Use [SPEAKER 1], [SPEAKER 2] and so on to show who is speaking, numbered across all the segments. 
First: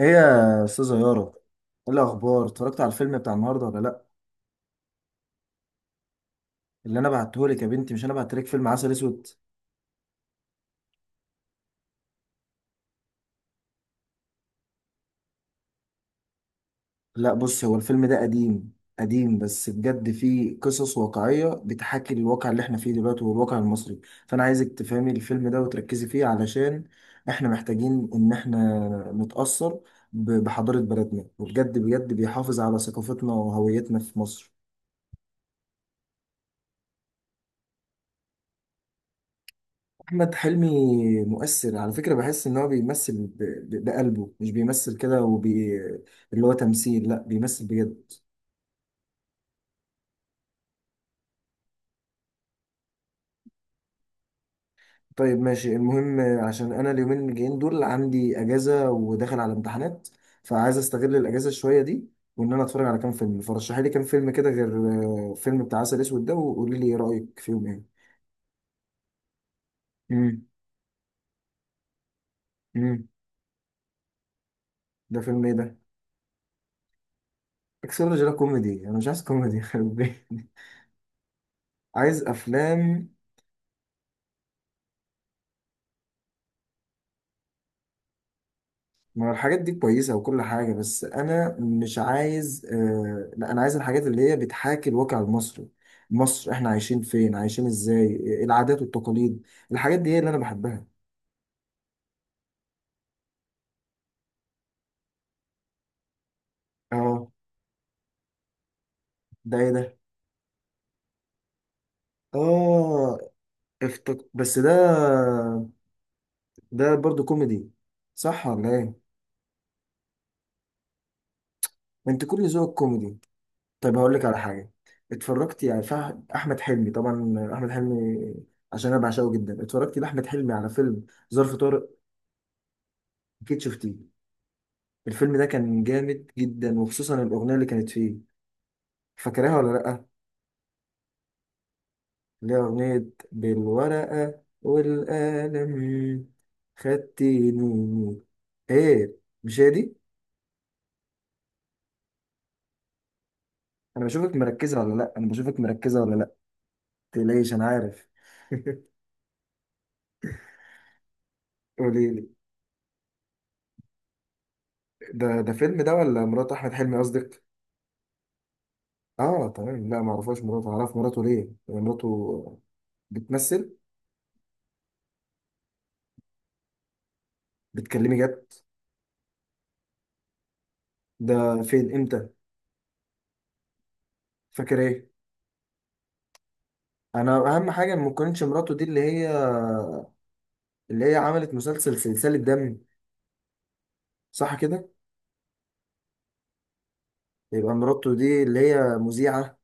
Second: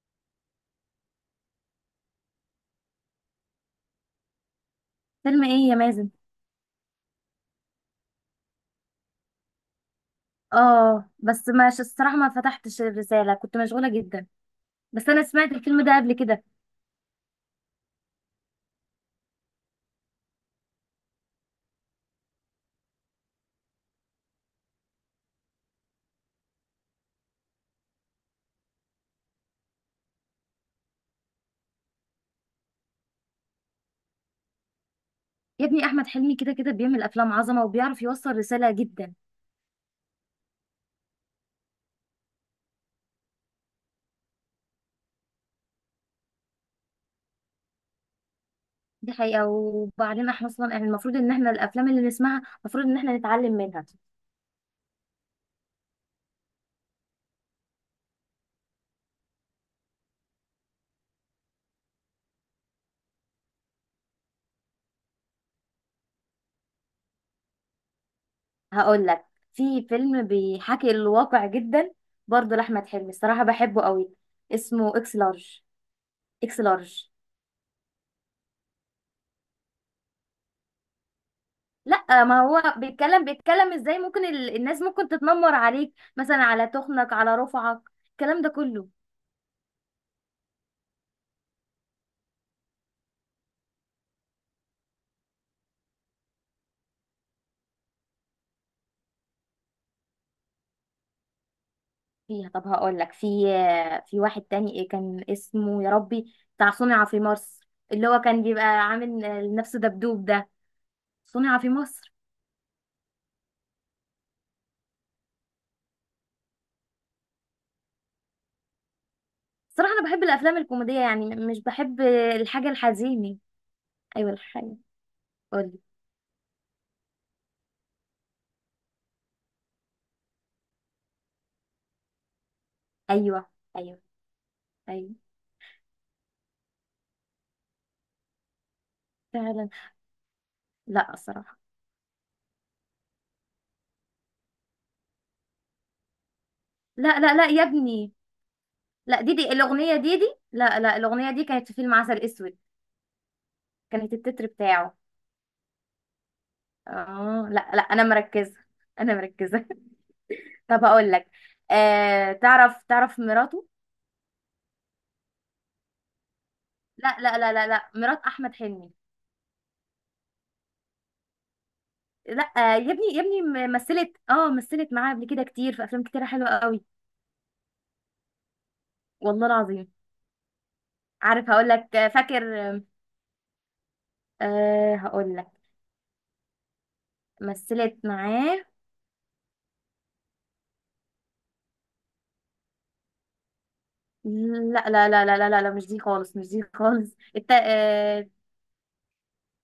[SPEAKER 1] ايه يا استاذه يارا؟ ايه الاخبار؟ اتفرجت على الفيلم بتاع النهارده ولا لا؟
[SPEAKER 2] فيلم ايه يا مازن؟
[SPEAKER 1] اللي انا بعته لك يا بنتي، مش انا بعت لك فيلم عسل اسود؟
[SPEAKER 2] اه بس ماشي الصراحه ما فتحتش الرساله، كنت مشغوله جدا. بس انا سمعت الفيلم ده قبل كده.
[SPEAKER 1] لا بص، هو الفيلم ده قديم. قديم بس بجد فيه قصص واقعيه بتحاكي الواقع اللي احنا فيه دلوقتي والواقع المصري. فانا عايزك تفهمي الفيلم ده وتركزي فيه علشان احنا محتاجين ان احنا نتاثر بحضاره بلدنا، وبجد بجد بيحافظ على ثقافتنا وهويتنا في مصر.
[SPEAKER 2] يا ابني احمد حلمي كده كده بيعمل افلام عظمه وبيعرف يوصل رساله جدا.
[SPEAKER 1] أحمد حلمي مؤثر على فكرة، بحس إن هو بيمثل بقلبه، مش بيمثل كده اللي هو تمثيل، لا بيمثل بجد.
[SPEAKER 2] دي حقيقه، وبعدين احنا اصلا يعني المفروض ان احنا الافلام اللي نسمعها المفروض ان احنا نتعلم منها.
[SPEAKER 1] طيب ماشي، المهم عشان أنا اليومين الجايين دول عندي أجازة وداخل على امتحانات، فعايز أستغل الأجازة شوية دي، وإن أنا أتفرج على كام فيلم. فرشحي لي كام فيلم كده، غير فيلم بتاع عسل أسود ده، وقولي لي إيه رأيك فيهم إيه.
[SPEAKER 2] هقول لك، في فيلم
[SPEAKER 1] امم.
[SPEAKER 2] بيحكي الواقع جدا، برضه لاحمد
[SPEAKER 1] امم.
[SPEAKER 2] حلمي الصراحه بحبه قوي، اسمه اكس
[SPEAKER 1] ده فيلم إيه
[SPEAKER 2] لارج.
[SPEAKER 1] ده؟
[SPEAKER 2] اكس لارج.
[SPEAKER 1] اكسلوجي؟ ده كوميدي، أنا مش عايز كوميدي يخرب بيتي. عايز
[SPEAKER 2] لا، ما هو
[SPEAKER 1] أفلام.
[SPEAKER 2] بيتكلم، الناس ممكن تتنمر عليك مثلا على تخنك، على رفعك، الكلام ده كله.
[SPEAKER 1] ما هو الحاجات دي كويسة وكل حاجة، بس أنا مش عايز، لا، أنا عايز الحاجات اللي هي بتحاكي الواقع المصري. مصر، إحنا عايشين فين، عايشين إزاي، العادات والتقاليد، الحاجات دي هي اللي أنا بحبها.
[SPEAKER 2] فيها. طب هقول لك، في واحد تاني إيه كان اسمه يا ربي، بتاع صنع في
[SPEAKER 1] آه،
[SPEAKER 2] مصر، اللي هو كان بيبقى عامل
[SPEAKER 1] ده إيه
[SPEAKER 2] نفسه
[SPEAKER 1] ده؟
[SPEAKER 2] دبدوب ده، صنع في مصر.
[SPEAKER 1] آه، بس ده، ده برضو كوميدي، صح ولا إيه؟
[SPEAKER 2] صراحة انا بحب الافلام الكوميدية، يعني مش بحب
[SPEAKER 1] ما أنت كل
[SPEAKER 2] الحاجة
[SPEAKER 1] ذوقك كوميدي.
[SPEAKER 2] الحزينة.
[SPEAKER 1] طيب هقول لك
[SPEAKER 2] ايوه
[SPEAKER 1] على حاجة.
[SPEAKER 2] الحاجة.
[SPEAKER 1] اتفرجت
[SPEAKER 2] قولي.
[SPEAKER 1] يعني أحمد حلمي طبعا. أحمد حلمي، عشان أنا بعشقه جدا، اتفرجت لأحمد حلمي على فيلم ظرف طارق.
[SPEAKER 2] ايوه.
[SPEAKER 1] أكيد شفتيه؟
[SPEAKER 2] ايوه. ايوه.
[SPEAKER 1] الفيلم ده كان جامد جدا، وخصوصا الأغنية اللي كانت فيه. فاكرها ولا
[SPEAKER 2] فعلا.
[SPEAKER 1] لأ؟
[SPEAKER 2] لا الصراحة.
[SPEAKER 1] اللي هي أغنية بالورقة والقلم
[SPEAKER 2] لا لا لا يا ابني.
[SPEAKER 1] خدتيني. إيه،
[SPEAKER 2] لا، ديدي
[SPEAKER 1] مش هي دي؟
[SPEAKER 2] الاغنيه، ديدي لا لا الاغنيه دي كانت في فيلم عسل اسود،
[SPEAKER 1] أنا
[SPEAKER 2] كانت
[SPEAKER 1] بشوفك
[SPEAKER 2] التتر
[SPEAKER 1] مركزة ولا
[SPEAKER 2] بتاعه.
[SPEAKER 1] لأ؟ أنا بشوفك مركزة ولا لأ؟
[SPEAKER 2] اه
[SPEAKER 1] متقلقيش، أنا
[SPEAKER 2] لا لا انا
[SPEAKER 1] عارف.
[SPEAKER 2] مركزه. انا مركزه طب هقول لك،
[SPEAKER 1] قوليلي.
[SPEAKER 2] تعرف مراته؟
[SPEAKER 1] ده فيلم ده، ولا مرات أحمد حلمي
[SPEAKER 2] لا لا
[SPEAKER 1] قصدك؟
[SPEAKER 2] لا لا لا، مرات احمد حلمي.
[SPEAKER 1] آه تمام، لأ، معرفهاش مراته. أعرف مراته ليه؟ يعني
[SPEAKER 2] لا،
[SPEAKER 1] مراته
[SPEAKER 2] يا ابني،
[SPEAKER 1] بتمثل؟
[SPEAKER 2] مثلت، مثلت معاه قبل كده كتير في افلام كتير حلوه قوي.
[SPEAKER 1] بتكلمي جد؟
[SPEAKER 2] والله العظيم. عارف،
[SPEAKER 1] ده
[SPEAKER 2] هقول
[SPEAKER 1] فين،
[SPEAKER 2] لك،
[SPEAKER 1] إمتى؟
[SPEAKER 2] فاكر،
[SPEAKER 1] فاكر
[SPEAKER 2] آه،
[SPEAKER 1] إيه؟
[SPEAKER 2] هقول لك.
[SPEAKER 1] انا اهم حاجه
[SPEAKER 2] مثلت
[SPEAKER 1] ما تكونش
[SPEAKER 2] معاه.
[SPEAKER 1] مراته دي اللي هي عملت مسلسل سلسله دم. صح كده،
[SPEAKER 2] لا لا لا لا لا لا لا، مش دي خالص، مش دي خالص الت...
[SPEAKER 1] يبقى مراته
[SPEAKER 2] آه،
[SPEAKER 1] دي اللي هي مذيعه.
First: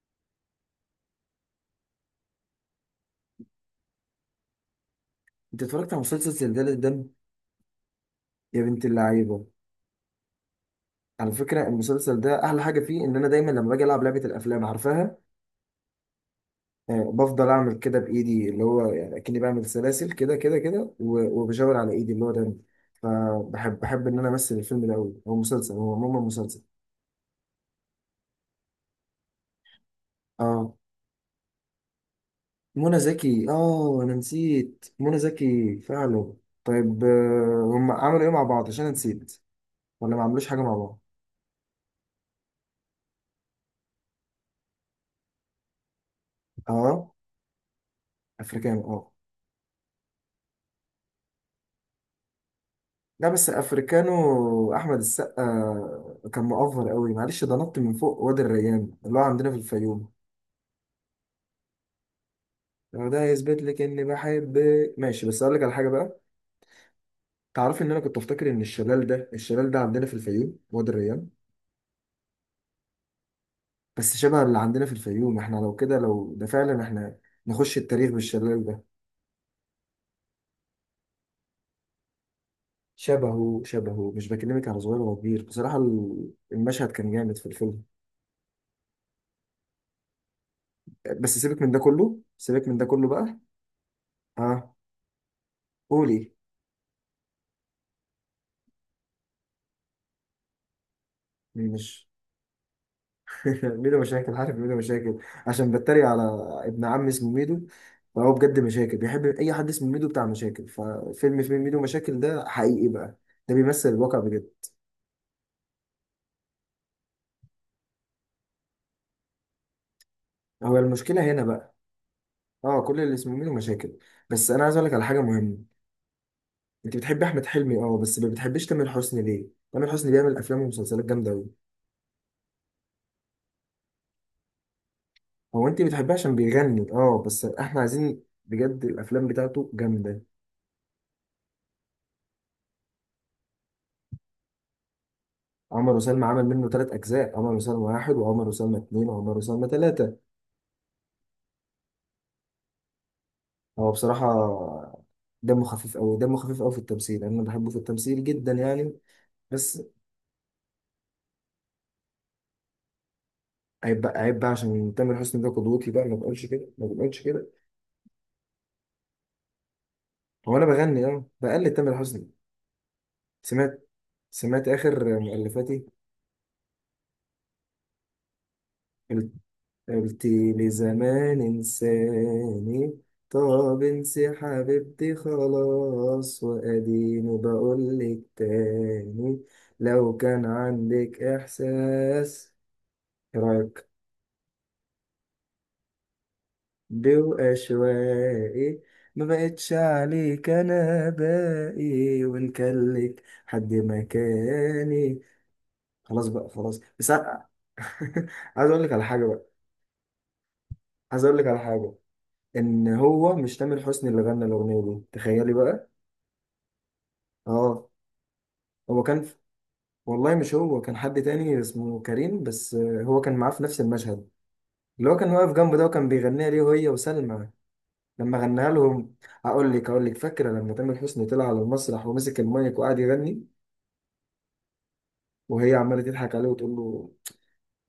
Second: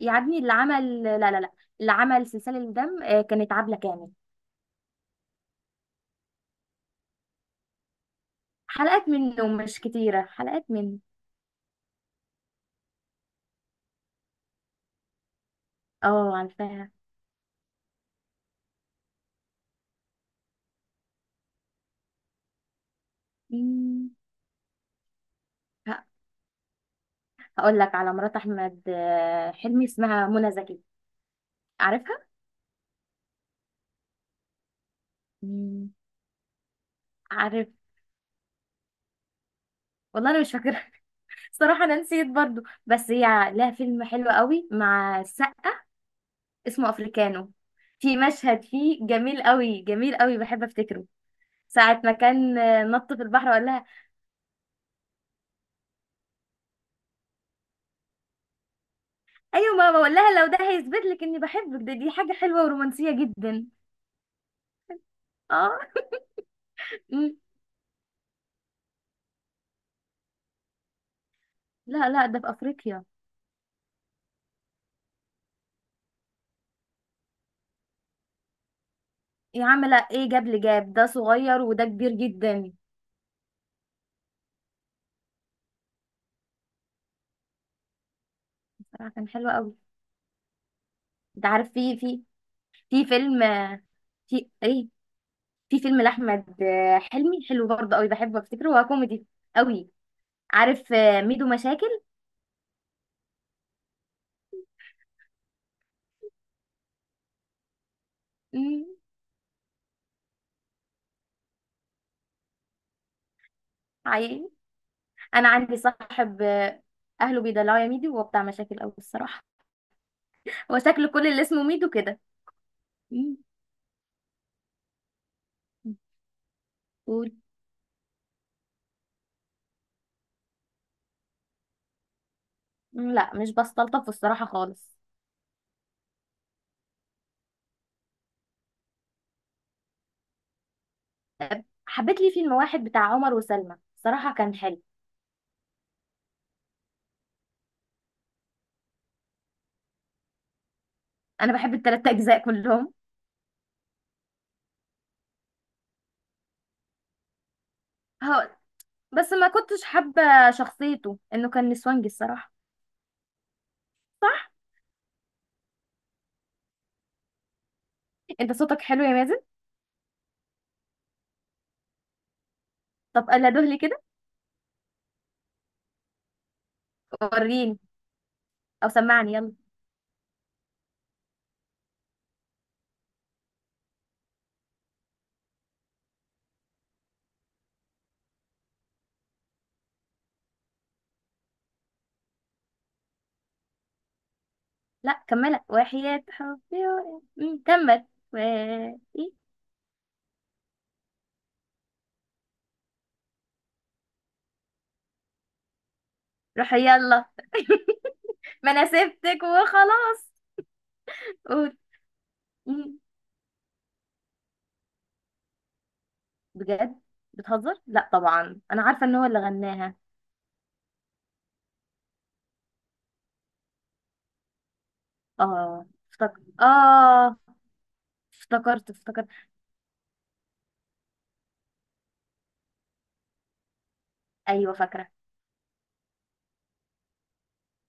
[SPEAKER 2] يعدني اللي عمل، لا لا لا، اللي عمل سلسلة الدم كانت عبلة كامل.
[SPEAKER 1] انت اتفرجت على مسلسل سلسله دم يا بنت
[SPEAKER 2] حلقات
[SPEAKER 1] اللعيبه؟
[SPEAKER 2] منه، مش كتيرة حلقات منه.
[SPEAKER 1] على فكره المسلسل ده احلى حاجه فيه ان انا دايما لما باجي العب لعبه الافلام، عارفاها،
[SPEAKER 2] اه عارفاها.
[SPEAKER 1] آه، بفضل اعمل كده بايدي، اللي هو يعني اكني بعمل سلاسل كده كده كده، وبشاور على ايدي اللي هو دم. فبحب
[SPEAKER 2] مم.
[SPEAKER 1] ان انا امثل الفيلم ده قوي، هو مسلسل، هو
[SPEAKER 2] ه-
[SPEAKER 1] عموما مسلسل.
[SPEAKER 2] هقول لك على مرات احمد حلمي، اسمها منى
[SPEAKER 1] اه،
[SPEAKER 2] زكي. عارفها.
[SPEAKER 1] منى زكي. اه انا نسيت منى زكي
[SPEAKER 2] مم.
[SPEAKER 1] فعلا. طيب،
[SPEAKER 2] عارف.
[SPEAKER 1] هم عملوا ايه مع بعض عشان أنا نسيت؟ ولا ما
[SPEAKER 2] والله انا
[SPEAKER 1] عملوش
[SPEAKER 2] مش
[SPEAKER 1] حاجه مع
[SPEAKER 2] فاكره.
[SPEAKER 1] بعض؟
[SPEAKER 2] صراحه انا نسيت برضو، بس هي لها فيلم حلو قوي مع السقا، اسمه
[SPEAKER 1] اه،
[SPEAKER 2] افريكانو. في مشهد
[SPEAKER 1] افريكانو،
[SPEAKER 2] فيه
[SPEAKER 1] اه.
[SPEAKER 2] جميل قوي، جميل قوي، بحب افتكره. ساعة ما كان نط في
[SPEAKER 1] لا
[SPEAKER 2] البحر
[SPEAKER 1] بس
[SPEAKER 2] وقال لها،
[SPEAKER 1] افريكانو احمد السقا كان مؤفر قوي، معلش، ده نط من فوق وادي الريان اللي هو عندنا في
[SPEAKER 2] ايوه، ما
[SPEAKER 1] الفيوم.
[SPEAKER 2] بقول لها لو ده هيثبت لك اني بحبك، ده دي حاجه حلوه
[SPEAKER 1] لو
[SPEAKER 2] ورومانسيه
[SPEAKER 1] ده يثبت
[SPEAKER 2] جدا.
[SPEAKER 1] لك اني بحب، ماشي. بس اقول لك على
[SPEAKER 2] اه.
[SPEAKER 1] حاجه بقى،
[SPEAKER 2] مم.
[SPEAKER 1] تعرفي ان انا كنت افتكر ان الشلال ده، الشلال ده عندنا في الفيوم، وادي الريان.
[SPEAKER 2] لا لا، ده في افريقيا.
[SPEAKER 1] بس شبه اللي عندنا في الفيوم احنا. لو كده، لو ده فعلا، احنا نخش التاريخ بالشلال ده.
[SPEAKER 2] يا عم لا، ايه جاب لي، جاب ده صغير وده كبير جدا.
[SPEAKER 1] شبهه شبهه، مش بكلمك على صغير ولا كبير، بصراحة المشهد كان جامد في الفيلم.
[SPEAKER 2] صراحه كان حلو قوي.
[SPEAKER 1] بس
[SPEAKER 2] انت
[SPEAKER 1] سيبك من
[SPEAKER 2] عارف،
[SPEAKER 1] ده
[SPEAKER 2] في
[SPEAKER 1] كله،
[SPEAKER 2] في
[SPEAKER 1] سيبك من ده
[SPEAKER 2] في
[SPEAKER 1] كله بقى.
[SPEAKER 2] فيلم آه، في
[SPEAKER 1] ها،
[SPEAKER 2] ايه، في فيلم
[SPEAKER 1] قولي.
[SPEAKER 2] لاحمد حلمي حلو برضه قوي، بحبه افتكره، هو كوميدي قوي. عارف ميدو
[SPEAKER 1] مين
[SPEAKER 2] مشاكل.
[SPEAKER 1] مش؟ ميدو مشاكل، عارف ميدو مشاكل، عشان بتريق على ابن عم اسمه ميدو، فهو بجد
[SPEAKER 2] مم.
[SPEAKER 1] مشاكل، بيحب اي حد اسمه ميدو بتاع مشاكل، ففيلم فيلم ميدو مشاكل ده حقيقي بقى، ده بيمثل الواقع بجد.
[SPEAKER 2] عيل، انا عندي صاحب اهله بيدلعوا يا ميدو، وهو بتاع مشاكل قوي الصراحه.
[SPEAKER 1] هو
[SPEAKER 2] هو شكل كل
[SPEAKER 1] المشكلة
[SPEAKER 2] اللي
[SPEAKER 1] هنا
[SPEAKER 2] اسمه
[SPEAKER 1] بقى،
[SPEAKER 2] ميدو كده.
[SPEAKER 1] اه، كل اللي اسمه ميدو مشاكل. بس انا عايز اقول لك على حاجة مهمة، انت بتحبي
[SPEAKER 2] مم.
[SPEAKER 1] احمد حلمي اه، بس ما بتحبيش تامر حسني ليه؟ تامر حسني بيعمل افلام ومسلسلات جامده قوي.
[SPEAKER 2] مم، لا مش بستلطف الصراحة خالص.
[SPEAKER 1] هو انت بتحبيه عشان بيغني؟ اه، بس احنا عايزين بجد، الافلام بتاعته جامده.
[SPEAKER 2] حبيت لي فيلم واحد بتاع عمر وسلمى، صراحة كان حلو.
[SPEAKER 1] عمر وسلمى عمل منه ثلاث اجزاء، عمر وسلمى واحد، وعمر وسلمى اتنين، وعمر وسلمى ثلاثه.
[SPEAKER 2] أنا بحب التلات أجزاء كلهم.
[SPEAKER 1] هو بصراحه دمه خفيف قوي، دمه خفيف قوي في التمثيل، انا بحبه في التمثيل
[SPEAKER 2] هو،
[SPEAKER 1] جدا يعني.
[SPEAKER 2] بس ما
[SPEAKER 1] بس
[SPEAKER 2] كنتش حابة شخصيته إنه كان نسوانجي الصراحة.
[SPEAKER 1] عيب بقى، عيب بقى،
[SPEAKER 2] صح.
[SPEAKER 1] عشان تامر حسني ده قدوتي بقى، ما بقولش كده، ما بقولش كده.
[SPEAKER 2] أنت صوتك حلو يا مازن.
[SPEAKER 1] هو انا بغني، اه، بقلد تامر حسني.
[SPEAKER 2] طب قال
[SPEAKER 1] سمعت
[SPEAKER 2] لي كده،
[SPEAKER 1] سمعت اخر مؤلفاتي:
[SPEAKER 2] وريني، أو سمعني يلا.
[SPEAKER 1] قلتي لي زمان انساني، طب انسي حبيبتي خلاص، واديني بقولك تاني، لو كان عندك احساس، راك،
[SPEAKER 2] لا كملها وحياة حبي. إيه. مم، كمل. و...
[SPEAKER 1] بواشوائي، ما
[SPEAKER 2] إيه؟
[SPEAKER 1] بقتش عليك، انا باقي، وان كان لك حد مكاني. خلاص بقى،
[SPEAKER 2] روح
[SPEAKER 1] خلاص بس.
[SPEAKER 2] يلا.
[SPEAKER 1] عايز
[SPEAKER 2] ما
[SPEAKER 1] اقول
[SPEAKER 2] أنا
[SPEAKER 1] لك على حاجه
[SPEAKER 2] سبتك
[SPEAKER 1] بقى
[SPEAKER 2] وخلاص.
[SPEAKER 1] عايز اقول لك على
[SPEAKER 2] قول.
[SPEAKER 1] حاجه، ان
[SPEAKER 2] مم،
[SPEAKER 1] هو مش تامر حسني اللي غنى الاغنيه دي، تخيلي بقى.
[SPEAKER 2] بجد. بتهزر؟
[SPEAKER 1] اه،
[SPEAKER 2] لا طبعا أنا
[SPEAKER 1] هو
[SPEAKER 2] عارفة إن هو
[SPEAKER 1] كان،
[SPEAKER 2] اللي غناها.
[SPEAKER 1] والله مش هو، كان حد تاني اسمه كريم، بس آه، هو كان معاه في نفس المشهد، اللي هو كان واقف جنبه ده
[SPEAKER 2] اه
[SPEAKER 1] وكان
[SPEAKER 2] افتكر،
[SPEAKER 1] بيغنيها ليه، وهي
[SPEAKER 2] اه
[SPEAKER 1] وسلمى، لما غناها
[SPEAKER 2] افتكرت
[SPEAKER 1] لهم.
[SPEAKER 2] افتكرت.
[SPEAKER 1] هقول لك فاكره لما تامر حسني طلع على المسرح ومسك المايك وقعد يغني،
[SPEAKER 2] ايوه فاكره.
[SPEAKER 1] وهي عماله تضحك عليه وتقول له.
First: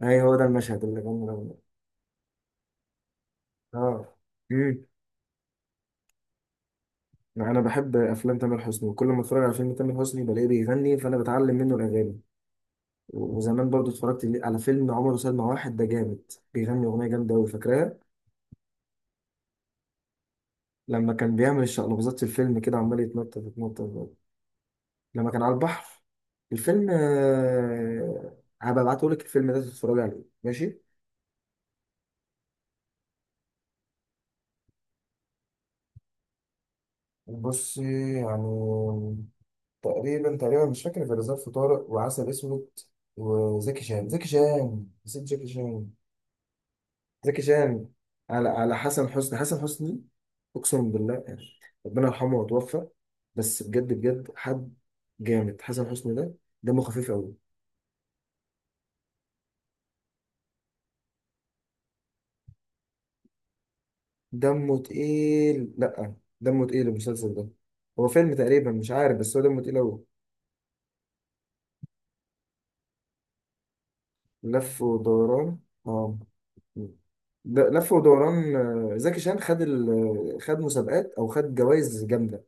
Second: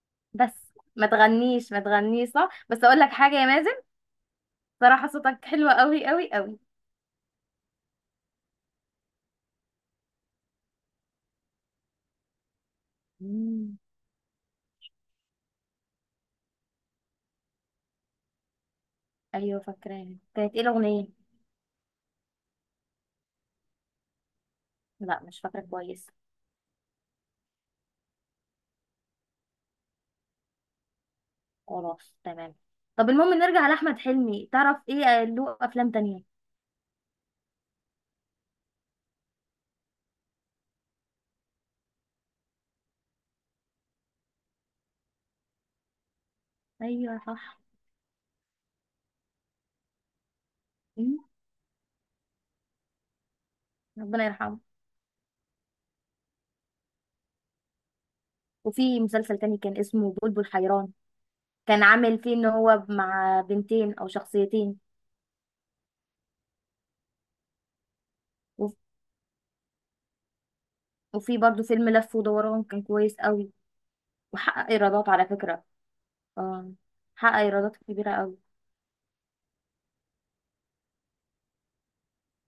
[SPEAKER 1] هي هو ده
[SPEAKER 2] بس
[SPEAKER 1] المشهد اللي
[SPEAKER 2] ما
[SPEAKER 1] غنى الاغنيه.
[SPEAKER 2] تغنيش، ما تغنيش صح، بس اقول لك حاجه يا مازن،
[SPEAKER 1] اه. امم
[SPEAKER 2] صراحه صوتك حلو قوي قوي قوي.
[SPEAKER 1] انا بحب افلام تامر حسني، وكل ما اتفرج على فيلم تامر حسني بلاقيه بيغني، فانا بتعلم منه الاغاني. وزمان
[SPEAKER 2] مم.
[SPEAKER 1] برضو اتفرجت على فيلم عمر وسلمى واحد ده، جامد، بيغني أغنية جامدة أوي فاكراها،
[SPEAKER 2] ايوه فاكراه، كانت ايه الاغنيه؟
[SPEAKER 1] لما كان بيعمل الشقلباظات في الفيلم كده، عمال يتنطط يتنطط،
[SPEAKER 2] لا
[SPEAKER 1] لما
[SPEAKER 2] مش
[SPEAKER 1] كان على
[SPEAKER 2] فاكره
[SPEAKER 1] البحر،
[SPEAKER 2] كويس.
[SPEAKER 1] الفيلم آه، هبقى ابعتهولك الفيلم ده تتفرج عليه ماشي.
[SPEAKER 2] خلاص تمام. طب المهم نرجع لاحمد حلمي، تعرف ايه له افلام تانية؟
[SPEAKER 1] بص يعني، تقريبا تقريبا مش فاكر غير ظرف طارق وعسل اسود، وزكي شان نسيت زكي شان.
[SPEAKER 2] ايوه
[SPEAKER 1] زكي
[SPEAKER 2] صح.
[SPEAKER 1] شان على حسن حسني، حسن حسني اقسم
[SPEAKER 2] مم.
[SPEAKER 1] بالله يعني، ربنا يرحمه وتوفى، بس بجد
[SPEAKER 2] ربنا
[SPEAKER 1] بجد
[SPEAKER 2] يرحمه.
[SPEAKER 1] حد جامد حسن حسني ده، دمه خفيف قوي.
[SPEAKER 2] وفي مسلسل تاني كان اسمه بلبل حيران، كان عامل فيه ان هو مع بنتين او شخصيتين.
[SPEAKER 1] دمه تقيل، لا، دمه تقيل المسلسل ده، هو فيلم تقريبا مش عارف، بس هو دمه تقيل قوي.
[SPEAKER 2] وفي برضو فيلم لف ودوران، كان كويس قوي وحقق
[SPEAKER 1] لف
[SPEAKER 2] ايرادات على
[SPEAKER 1] ودوران،
[SPEAKER 2] فكرة.
[SPEAKER 1] اه،
[SPEAKER 2] اه. حقق
[SPEAKER 1] ده
[SPEAKER 2] ايرادات
[SPEAKER 1] لف
[SPEAKER 2] كبيرة قوي.
[SPEAKER 1] ودوران. زكي شان خد خد مسابقات او خد جوائز جامده،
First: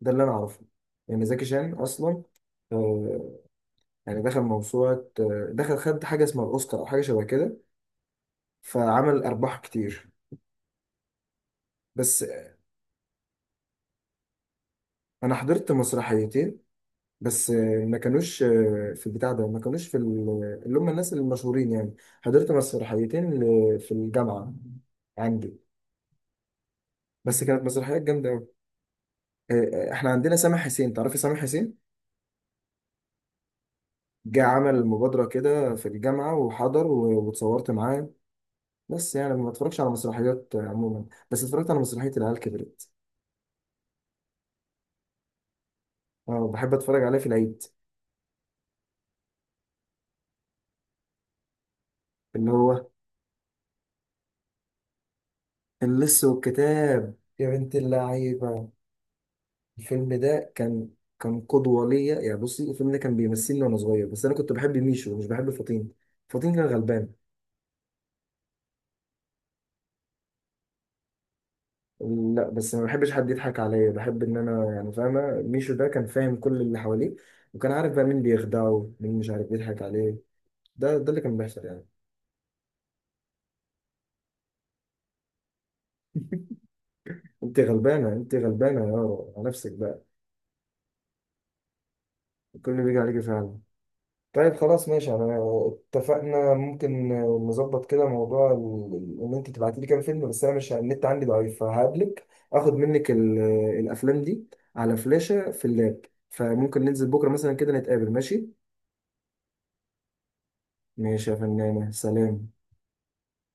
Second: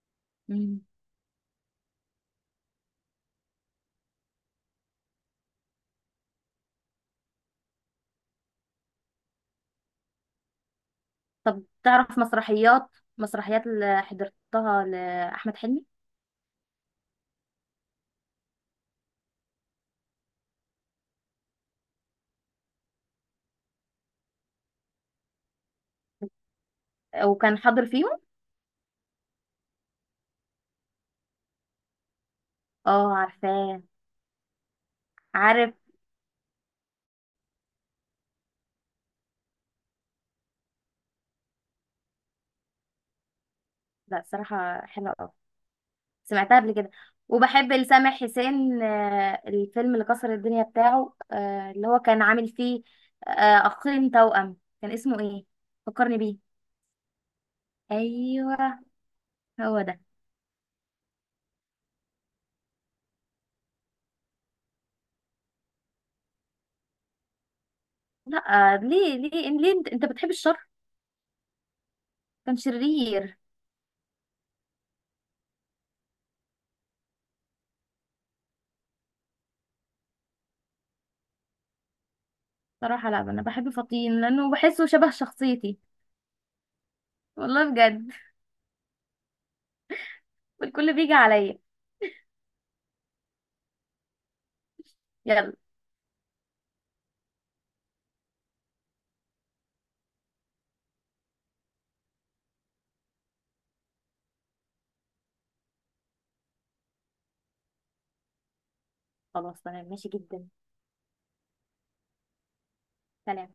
[SPEAKER 1] ده اللي انا اعرفه.
[SPEAKER 2] مم.
[SPEAKER 1] يعني زكي شان اصلا، آه، يعني دخل موسوعة، دخل خد حاجة اسمها الأوسكار أو حاجة شبه كده، فعمل أرباح كتير.
[SPEAKER 2] طب تعرف
[SPEAKER 1] بس
[SPEAKER 2] مسرحيات، مسرحيات اللي حضرتها
[SPEAKER 1] أنا
[SPEAKER 2] لأحمد
[SPEAKER 1] حضرت
[SPEAKER 2] حلمي؟
[SPEAKER 1] مسرحيتين بس، ما كانوش في البتاع ده، ما كانوش في اللي هم الناس المشهورين يعني. حضرت مسرحيتين في الجامعة عندي، بس
[SPEAKER 2] وكان
[SPEAKER 1] كانت
[SPEAKER 2] حاضر
[SPEAKER 1] مسرحيات
[SPEAKER 2] فيهم؟
[SPEAKER 1] جامدة أوي. إحنا عندنا سامح حسين، تعرفي سامح حسين؟
[SPEAKER 2] اه عارفاه.
[SPEAKER 1] جه عمل مبادرة كده
[SPEAKER 2] عارف.
[SPEAKER 1] في الجامعة وحضر، واتصورت معاه. بس يعني ما اتفرجش على مسرحيات عموما، بس اتفرجت على مسرحية العيال كبرت،
[SPEAKER 2] لا صراحة حلوة قوي،
[SPEAKER 1] اه
[SPEAKER 2] سمعتها
[SPEAKER 1] بحب
[SPEAKER 2] قبل كده.
[SPEAKER 1] اتفرج عليه في العيد.
[SPEAKER 2] وبحب لسامح حسين الفيلم اللي كسر الدنيا بتاعه، اللي هو كان عامل
[SPEAKER 1] اللي
[SPEAKER 2] فيه
[SPEAKER 1] هو
[SPEAKER 2] آه، أخين توأم، كان اسمه ايه؟ فكرني
[SPEAKER 1] اللص
[SPEAKER 2] بيه.
[SPEAKER 1] والكتاب يا بنت اللعيبة.
[SPEAKER 2] ايوه هو ده.
[SPEAKER 1] الفيلم ده كان، كان قدوة ليا يعني. بصي، الفيلم ده كان بيمثلني وأنا صغير، بس أنا كنت بحب ميشو، مش بحب فطين. فطين كان غلبان.
[SPEAKER 2] لا ليه ليه ليه، انت بتحب الشر.
[SPEAKER 1] لا
[SPEAKER 2] كان
[SPEAKER 1] بس ما بحبش حد
[SPEAKER 2] شرير.
[SPEAKER 1] يضحك عليا، بحب إن أنا يعني فاهمة. ميشو ده كان فاهم كل اللي حواليه، وكان عارف بقى مين بيخدعه، مين مش عارف بيضحك عليه. ده اللي كان بيحصل يعني.
[SPEAKER 2] صراحة لا، انا بحب فطين لانه بحسه شبه شخصيتي،
[SPEAKER 1] أنت
[SPEAKER 2] والله بجد.
[SPEAKER 1] غلبانة، أنت غلبانة يا يارا على نفسك بقى،
[SPEAKER 2] والكل بيجي عليا.
[SPEAKER 1] كل اللي بيجي عليكي فعلا. طيب خلاص، ماشي، انا
[SPEAKER 2] يلا.
[SPEAKER 1] اتفقنا. ممكن نظبط كده موضوع ان انت تبعتي لي كام فيلم، بس انا، مش النت عندي ضعيف، فهقابلك اخد منك الافلام دي على فلاشة في اللاب، فممكن ننزل بكرة مثلا كده نتقابل، ماشي؟
[SPEAKER 2] خلاص تمام ماشي جدا.
[SPEAKER 1] ماشي يا فنانة، سلام.
[SPEAKER 2] سلام.